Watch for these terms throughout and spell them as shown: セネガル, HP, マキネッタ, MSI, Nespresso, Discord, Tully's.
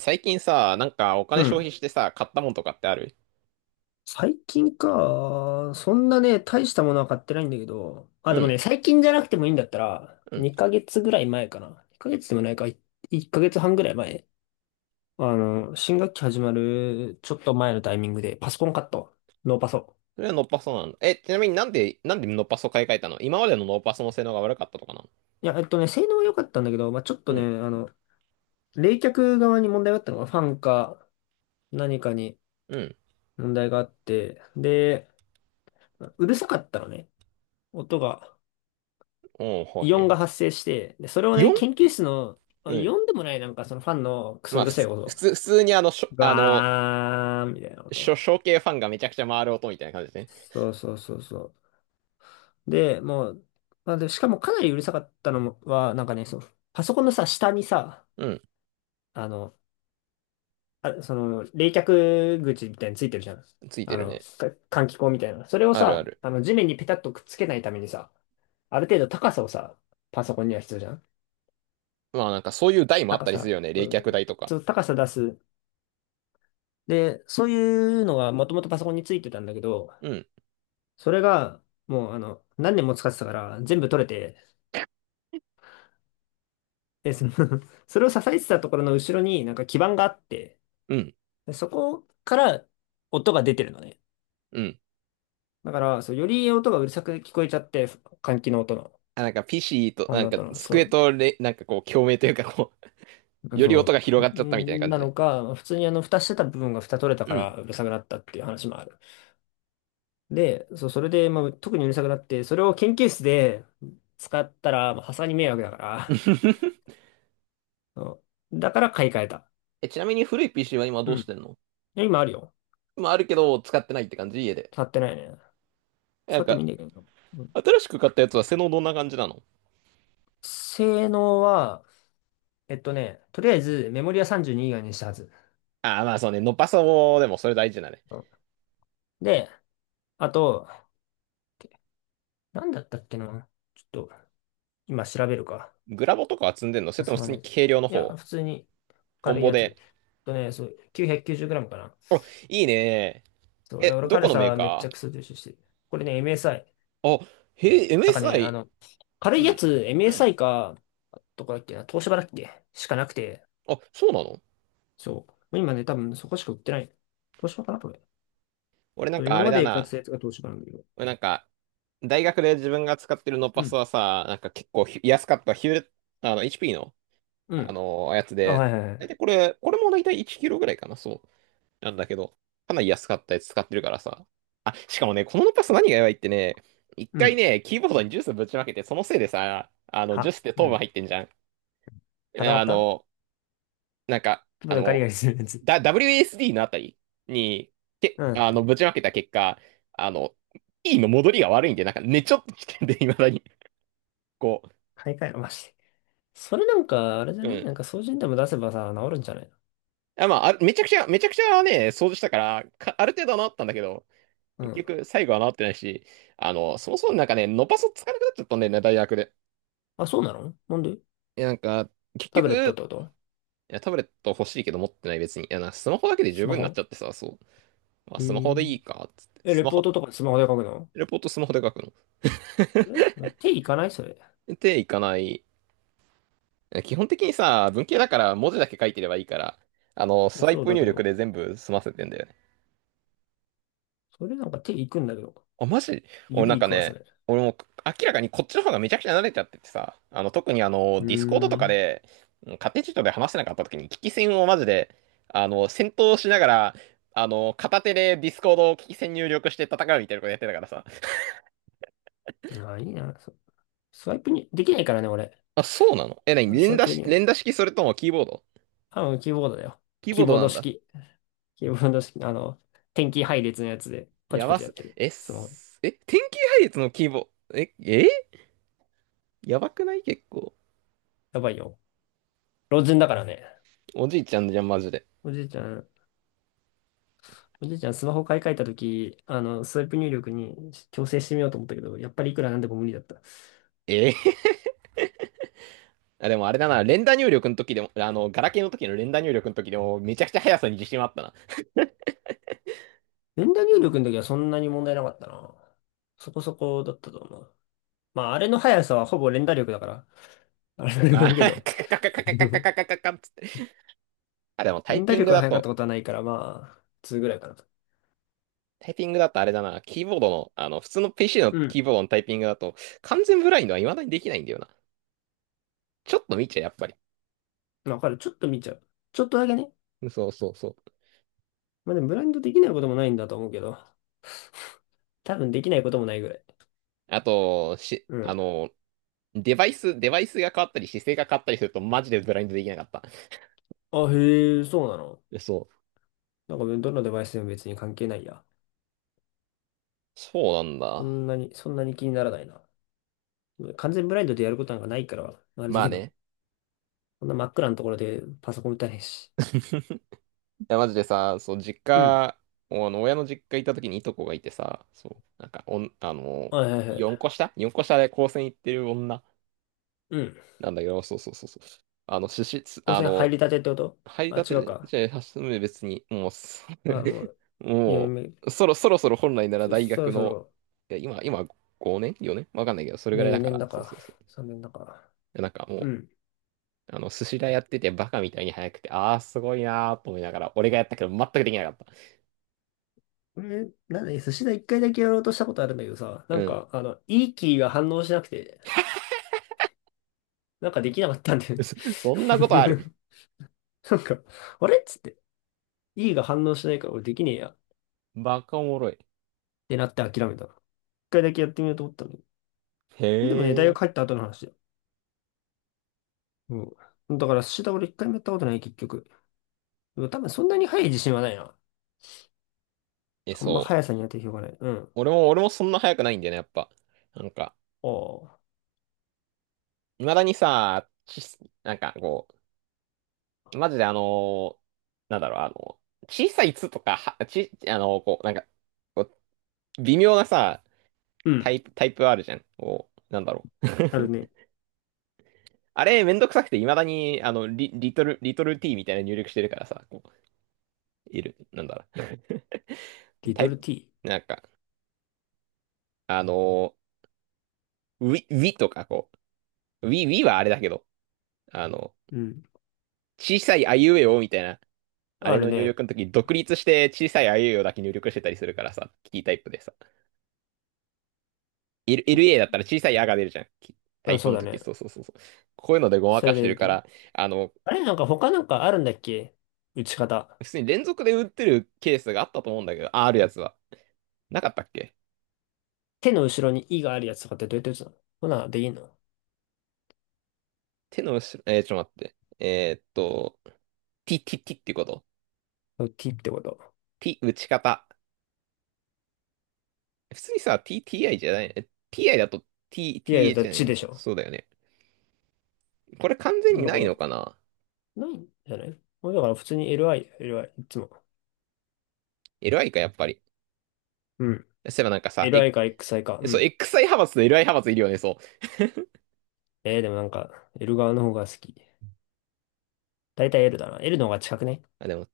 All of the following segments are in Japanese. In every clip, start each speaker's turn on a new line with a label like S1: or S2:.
S1: 最近さ、なんかお
S2: う
S1: 金消
S2: ん。
S1: 費してさ、買ったもんとかってある？
S2: 最近か。そんなね、大したものは買ってないんだけど。あ、
S1: う
S2: でも
S1: ん、
S2: ね、最近じゃなくてもいいんだったら、
S1: うん。
S2: 2ヶ月ぐらい前かな。2ヶ月でもないか、1ヶ月半ぐらい前。新学期始まるちょっと前のタイミングで、パソコン買った。ノーパソ。
S1: それはノッパソなんだ。え、ちなみになんでノッパソ買い替えたの？今までのノッパソの性能が悪かったとかなの？
S2: いや、性能は良かったんだけど、まあ、ちょっと
S1: う
S2: ね、
S1: ん、
S2: 冷却側に問題があったのが、ファンか何かに
S1: うん。
S2: 問題があって、で、うるさかったのね。音が。
S1: おお、は
S2: イ
S1: い
S2: オ
S1: は
S2: ン
S1: い
S2: が
S1: は
S2: 発生して、で、それを
S1: い。
S2: ね、
S1: 4？
S2: 研究室の、
S1: う
S2: イ
S1: ん。
S2: オンでもない、なんかそのファンのクソ
S1: まあ、
S2: うる
S1: 普
S2: さ
S1: 通、
S2: い
S1: 普
S2: 音、
S1: 通、普通にあの、しょ、あの、
S2: ガーンみたいなこ
S1: し
S2: と。
S1: ょ、小系ファンがめちゃくちゃ回る音みたいな感じでね。
S2: そうそうそうそう。で、もう、まあ、で、しかもかなりうるさかったのもは、なんかね、そう、パソコンのさ、下にさ、
S1: うん。
S2: あの、あ、その、冷却口みたいについてるじゃん。
S1: ついてるね。
S2: 換気口みたいな。それを
S1: あるあ
S2: さ、
S1: る。
S2: 地面にペタッとくっつけないためにさ、ある程度高さをさ、パソコンには必要じゃん。
S1: まあなんかそういう台もあっ
S2: 高
S1: たりする
S2: さ、
S1: よね。冷
S2: う
S1: 却
S2: ん、
S1: 台とか。
S2: そう高さ出す。で、そういうのがもともとパソコンについてたんだけど、
S1: うん、
S2: それがもう何年も使ってたから全部取れて、で、その それを支えてたところの後ろになんか基板があって、
S1: うん、
S2: でそこから音が出てるのね。
S1: うん。
S2: だから、そう、より音がうるさく聞こえちゃって、換気の音の、
S1: あ、なんか PC と、
S2: あ
S1: なん
S2: の
S1: か
S2: 音の、
S1: 机とれ、なんかこう、共鳴というかこう、より音が
S2: そ
S1: 広
S2: う、
S1: がっちゃったみたいな
S2: ん
S1: 感
S2: な
S1: じで。
S2: のか、普通に蓋してた部分が蓋取れた
S1: う
S2: から
S1: ん。
S2: うるさくなったっていう話もある。で、そう、それで、まあ、特にうるさくなって、それを研究室で使ったら、まあ、さすがに迷惑だから、うん、だから買い替えた。
S1: え、ちなみに古い PC は今ど
S2: う
S1: うし
S2: ん。
S1: てんの？
S2: で今あるよ。
S1: まあ、あるけど、使ってないって感じ家で。
S2: 使ってないね。
S1: な
S2: 使
S1: ん
S2: ってもい
S1: か、
S2: いんだけど。うん。
S1: 新しく買ったやつは性能どんな感じなの？
S2: 性能は、とりあえずメモリは32以外にしたはず。
S1: ああ、まあそうね、ノパソでもそれ大事だね。
S2: うん。で、あと、なんだったっけな。ちょっと、今調べるか。
S1: グラボとかは積んでんの？それ
S2: さ
S1: とも
S2: す
S1: 普
S2: が
S1: 通に
S2: ね。
S1: 軽量の
S2: いや、
S1: 方？
S2: 普通に
S1: オン
S2: 軽い
S1: ボ
S2: や
S1: で。
S2: つ。そう、990g かな。
S1: お、いいね。
S2: そう、いや
S1: え、
S2: 俺
S1: どこ
S2: 軽
S1: のメー
S2: さめっち
S1: カ
S2: ゃクソ重視してる。これね、MSI。
S1: ー？あ、へえ、
S2: なんかね、
S1: MSI。
S2: 軽
S1: う
S2: いや
S1: ん、
S2: つ、
S1: うん。
S2: MSI か、どこだっけな、東芝だっけしかなくて、
S1: あ、そうなの？
S2: そう。もう今ね、多分そこしか売ってない。東芝かなこれ。
S1: 俺なん
S2: そう、
S1: か
S2: 今
S1: あれ
S2: ま
S1: だ
S2: で買ってた
S1: な。
S2: やつが東芝なんだけど。
S1: 俺なんか、大学で自分が使ってるノ
S2: う
S1: パソ
S2: ん。
S1: はさ、なんか結構安かったヒューレット、あの、HP の
S2: う
S1: あ
S2: ん。
S1: の、やつ
S2: あ、
S1: で、
S2: はいはいは
S1: 大
S2: い。
S1: 体これも大体1キロぐらいかな、そう。なんだけど、かなり安かったやつ使ってるからさ。あ、しかもね、このノパス何がやばいってね、一
S2: う
S1: 回
S2: ん。
S1: ね、キーボードにジュースぶちまけて、そのせいでさ、あの、ジュー
S2: は、
S1: スって
S2: う
S1: 糖分
S2: ん。
S1: 入ってんじゃん。
S2: 固ま
S1: あ
S2: った。
S1: の、なんか、
S2: ちょっ
S1: あ
S2: とガ
S1: の、
S2: リガリするやつ。
S1: WSD のあたりに、
S2: うん。
S1: あの、ぶちまけた結果、あの、E の戻りが悪いんで、なんか、ね、ちょっと危険で、未だに、こ
S2: 買い替えろ、マジで。それなんか、あれじゃ
S1: う、う
S2: ない、なん
S1: ん。
S2: か、掃除にでも出せばさ、治るんじゃない
S1: あ、まあ、あれめちゃくちゃね、掃除したから、ある程度は治ったんだけど、
S2: の？う
S1: 結
S2: ん。
S1: 局、最後は治ってないし、あの、そもそもなんかね、伸ばすつかなくなっちゃったんだよね、大学で。
S2: あ、そうなの？なんで？
S1: いや、なんか、結
S2: タブレットっ
S1: 局、
S2: てこと？
S1: いや、タブレット欲しいけど持ってない別に。いや、スマホだけで十
S2: スマ
S1: 分になっち
S2: ホ？
S1: ゃってさ、そう。まあ、
S2: う
S1: スマ
S2: ー
S1: ホでいい
S2: ん。
S1: か、つって。
S2: え、
S1: ス
S2: レ
S1: マ
S2: ポー
S1: ホ、
S2: トとかスマホで書くの？
S1: レポートスマホで書くの。
S2: え、手いかないそれ。
S1: っていかない。基本的にさ、文系だから文字だけ書いてればいいから、あの、
S2: い
S1: ス
S2: や
S1: ワイ
S2: そう
S1: プ
S2: だ
S1: 入
S2: け
S1: 力
S2: ど。
S1: で全部済ませてんだよね。
S2: それなんか手いくんだけど。
S1: あ、マジ？俺な
S2: 指
S1: ん
S2: い
S1: か
S2: くわ、そ
S1: ね、
S2: れ。
S1: 俺も明らかにこっちの方がめちゃくちゃ慣れちゃっててさ、あの、特にあ
S2: う
S1: の、ディスコード
S2: ー
S1: とか
S2: ん。
S1: で、うん家庭チートで話せなかった時に、危機戦をマジで、あの、戦闘しながら、あの、片手でディスコードを危機戦入力して戦うみたいなことやってたからさ。
S2: あ、いいな。スワイプに、できないからね、俺。
S1: あ、そうなの？え、なに、
S2: ス
S1: 連
S2: ワイ
S1: 打
S2: プで
S1: し、
S2: きない。
S1: 連打式それともキーボード？
S2: 多分キーボードだよ。
S1: キー
S2: キ
S1: ボー
S2: ー
S1: ド
S2: ボー
S1: な
S2: ド
S1: んだ。
S2: 式。キーボード式、点キー配列のやつで、パ
S1: や
S2: チパ
S1: ば
S2: チや
S1: す、
S2: ってる。
S1: え、
S2: スマホ。
S1: すえ、天気配列のキーボード、え、え、やばくない結構？
S2: やばいよ。老人だからね。
S1: おじいちゃんじゃん、マジで。
S2: おじいちゃん、おじいちゃんスマホ買い替えたとき、スワイプ入力に調整してみようと思ったけど、やっぱりいくらなんでも無理だった。
S1: え、あ、でもあれだな、連打入力の時でも、あの、ガラケーの時の連打入力の時でも、めちゃくちゃ速さに自信はあったな。
S2: 連打入力の時はそんなに問題なかったな。そこそこだったと思う。まあ、あれの速さはほぼ連打力だから。あれ
S1: まあ、
S2: だけど。
S1: カカカカカカカ カカカカっつって。あ、でもタイ
S2: 連打
S1: ピン
S2: 力
S1: グ
S2: が
S1: だ
S2: 速かっ
S1: と、
S2: たことはないから、まあ、2ぐらいかなと。
S1: あれだな、キーボードの、あの、普通の PC の
S2: うん。
S1: キーボードのタイピングだと、完全ブラインドは未だにできないんだよな。ちょっと見ちゃう、やっぱり。
S2: まあ、わかる。ちょっと見ちゃう。ちょっとだけね。
S1: そうそうそう。
S2: まあでもブラインドできないこともないんだと思うけど、多分できないこともないぐらい。
S1: あと、
S2: う
S1: あ
S2: ん。
S1: の、デバイスが変わったり、姿勢が変わったりすると、マジでブラインドできなかった。
S2: あ、へえ、そうなの。
S1: そう。
S2: なんかどのデバイスでも別に関係ないや。
S1: そうなん
S2: そ
S1: だ。
S2: んなに、そんなに気にならないな。完全ブラインドでやることなんかないから、あれだ
S1: まあ
S2: けど、
S1: ね。
S2: こんな真っ暗なところでパソコン打たないし。
S1: や、マジでさ、そう、実
S2: うん。
S1: 家、あの親の実家行った時にいとこがいてさ、そう、なんか、おん、あの、
S2: はいはいは
S1: 4
S2: い。
S1: 個下？ 4 個下で高専行ってる女
S2: うん。
S1: なんだけど、そうそうそうそう。あの、
S2: 光
S1: あ
S2: 線入
S1: の、
S2: りたてってこと？
S1: 入り
S2: あ、
S1: た
S2: 違う
S1: て
S2: か。
S1: じゃ初め別に、もう、
S2: あ、もう、4
S1: も
S2: 年目。
S1: う、そろそろ本来なら
S2: そ、
S1: 大
S2: そろ
S1: 学
S2: そ
S1: の、
S2: ろ、
S1: いや、今、5年？ 4 年わかんないけど、それ
S2: い
S1: ぐ
S2: や
S1: らい
S2: よ
S1: だか
S2: 4年
S1: ら、
S2: だ
S1: そう
S2: か、
S1: そうそう。
S2: 3年だか。
S1: でなんか
S2: う
S1: も
S2: ん。
S1: う、あの、寿司屋やっててバカみたいに早くて、ああ、すごいなーと思いながら、俺がやったけど全くできなかった。
S2: え、なんで、寿司だ一回だけやろうとしたことあるんだけどさ、な
S1: う
S2: ん
S1: ん。
S2: か、いいキーが反応しなくて、なんかできなかったんだよ ね。
S1: そそんなことある。
S2: なんか、あれっつって、いいが反応しないから俺できねえや。っ
S1: バカおもろい。
S2: てなって諦めた。一回だけやってみようと思ったのに。
S1: へ
S2: でもね、大学
S1: え。
S2: 入った後の話だよ。うん。だから寿司だ俺一回もやったことない、結局。でも多分そんなに速い自信はないな。
S1: え、
S2: あんま
S1: そう。
S2: 速さには定評がない。うん。
S1: 俺もそんな速くないんだよね、やっぱ。なんか、
S2: ああ。
S1: 未だにさ、なんかこう、マジでーなんだろう、あの、小さい「つ」とか、あのこう、なんか、こう微妙なさ、
S2: う
S1: タ
S2: ん。
S1: イプ、タイプあるじゃん。こう、なんだろう。
S2: あるね。
S1: あれ、めんどくさくて、未だに、あの、リトル T みたいな入力してるからさ、こう、いる、なんだろう。
S2: リ
S1: タ
S2: ト
S1: イ
S2: ル
S1: プ、
S2: T。
S1: なんか、あのウィとか、こう、Wii はあれだけど、あの、
S2: うん。
S1: 小さいあいうえおみたいな、あ
S2: あ
S1: れ
S2: る
S1: の入
S2: ね。
S1: 力の時、独立して小さいあいうえおだけ入力してたりするからさ、キータイプでさ。L、
S2: と、
S1: LA だったら小さいあが出るじゃん。キタ
S2: あ、
S1: イプ
S2: そう
S1: の
S2: だ
S1: 時、
S2: ね。
S1: そうそうそうそう。こういうのでごま
S2: そ
S1: か
S2: れ
S1: し
S2: で
S1: て
S2: 入
S1: る
S2: れて
S1: か
S2: る。
S1: ら、あの、
S2: あれなんか他なんかあるんだっけ？打ち方。
S1: 普通に連続で打ってるケースがあったと思うんだけど、あ、あるやつは。なかったっけ？
S2: 手の後ろに「い」があるやつとかってどうやって打つの？ほな、でいいの？
S1: 手の後ろ、ちょっと待って。えーっと、t, t, t っていうこと？
S2: t ってこと。
S1: t、打ち方。普通にさ、t, ti じゃない。え ti だと t,
S2: いやいや、だ
S1: th
S2: から
S1: じゃな
S2: ち
S1: い。
S2: でしょ。
S1: そうだよね。これ完全に
S2: だ
S1: な
S2: か
S1: い
S2: ら、
S1: のかな？
S2: ないんじゃない？もうだから普通に LI、LI、いつも。
S1: LI か、やっぱり。
S2: うん。
S1: そういえばなんかさ、え、
S2: LI か XI か。う
S1: そう、
S2: ん。
S1: XI 派閥と LI 派閥いるよね、そう。
S2: えー、でもなんか、L 側の方が好き。だいたい L だな。L の方が近くね。
S1: あ、でも、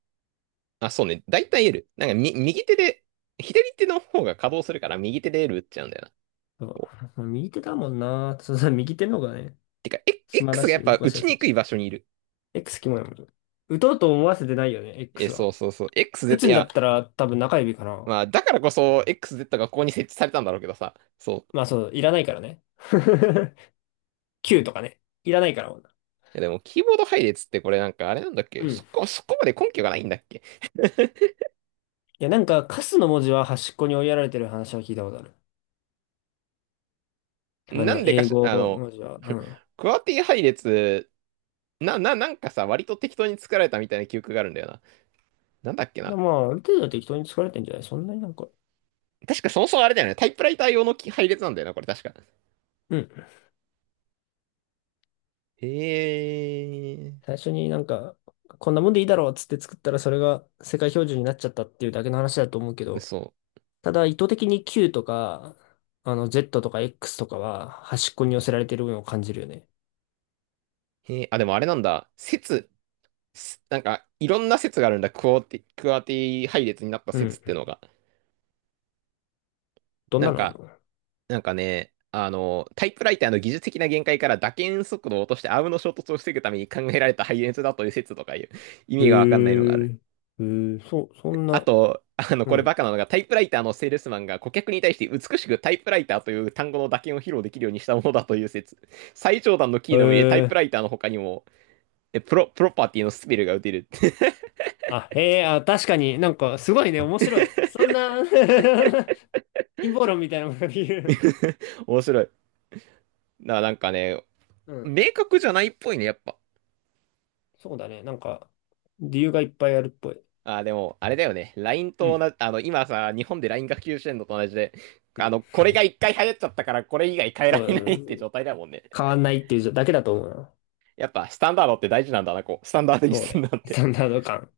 S1: あ、そうね。だいたい L。なんか、右手で、左手の方が稼働するから、右手で L 打っちゃうんだよな。
S2: そ
S1: こ
S2: う。右手だもんな。そうそう、右手の方がね、
S1: てか、え、
S2: 暇だ
S1: X がや
S2: し、
S1: っ
S2: 動
S1: ぱ
S2: か
S1: 打
S2: しや
S1: ち
S2: す
S1: に
S2: い
S1: く
S2: し。
S1: い場所にいる。
S2: X キモいもん。打とうと思わせてないよね、
S1: え、
S2: X
S1: そ
S2: は。
S1: うそうそう。
S2: 打
S1: XZ、
S2: つ
S1: い
S2: んだっ
S1: や、
S2: たら多分中指かな。
S1: まあ、だからこそ、XZ がここに設置されたんだろうけどさ。そう。
S2: まあそう、いらないからね。Q とかね。いらないから、女、
S1: いや、でも、キーボード配列ってこれなんか、あれなんだっけ？
S2: うん。
S1: そ
S2: い
S1: こ、そこまで根拠がないんだっけ？
S2: や、なんか、カスの文字は端っこに追いやられてる話は聞いたことある。
S1: なんでか
S2: 英
S1: し、
S2: 語
S1: あの、
S2: 文字は。うん。
S1: クワーティ配列なんかさ、割と適当に作られたみたいな記憶があるんだよな。なんだっけ
S2: で
S1: な。
S2: も、まあ、ある程度は適当に作られてんじゃない？そんなになんか。
S1: 確かそもそもあれだよね。タイプライター用の配列なんだよな、これ確か。
S2: うん。
S1: へえ、
S2: 最初になんか、こんなもんでいいだろうっつって作ったら、それが世界標準になっちゃったっていうだけの話だと思うけど、
S1: 嘘。
S2: ただ、意図的に Q とか、Z とか X とかは端っこに寄せられてるのを感じるよね。
S1: へえ、あ、でもあれなんだ。説、なんか、いろんな説があるんだ。クアーティ配列になった
S2: う
S1: 説
S2: ん。
S1: ってのが。
S2: どん
S1: なん
S2: なのあん
S1: か、
S2: の？
S1: なんかね、あの、タイプライターの技術的な限界から打鍵速度を落としてアームの衝突を防ぐために考えられた配列だという説とかいう意
S2: へ
S1: 味がわかんないのがあ
S2: え、
S1: る。
S2: へえ、そう、そん
S1: あ
S2: な。
S1: と、あの、
S2: う
S1: これ
S2: ん。
S1: バカなのが、タイプライターのセールスマンが顧客に対して美しくタイプライターという単語の打鍵を披露できるようにしたものだという説。最上段のキー
S2: へ
S1: のみでタイプラ
S2: え。
S1: イターの他にも、え、プロパティのスペルが打てる。
S2: あ、へえ、あ、確かになんかすごいね、面白い。そんな 陰謀論みたいなものと言う。
S1: 面白い。なんかね、
S2: うん。
S1: 明確じゃないっぽいね、やっぱ。
S2: そうだね、なんか理由がいっぱいあるっぽい。
S1: あー、でも、あれだよね。LINE
S2: う
S1: と
S2: ん。
S1: 同じ、あの、今さ、日本で LINE が普及してんのと同じで、
S2: う
S1: あ
S2: ん。
S1: の、これが一回流行っちゃったから、これ以外変えら
S2: そ
S1: れないって
S2: う、
S1: 状態だもんね。
S2: 変わんないっていうだけだと思うな。
S1: やっぱ、スタンダードって大事なんだな、こう。スタンダードに
S2: そう
S1: すん
S2: ね。
S1: なん
S2: スタ
S1: て。
S2: ンダード感。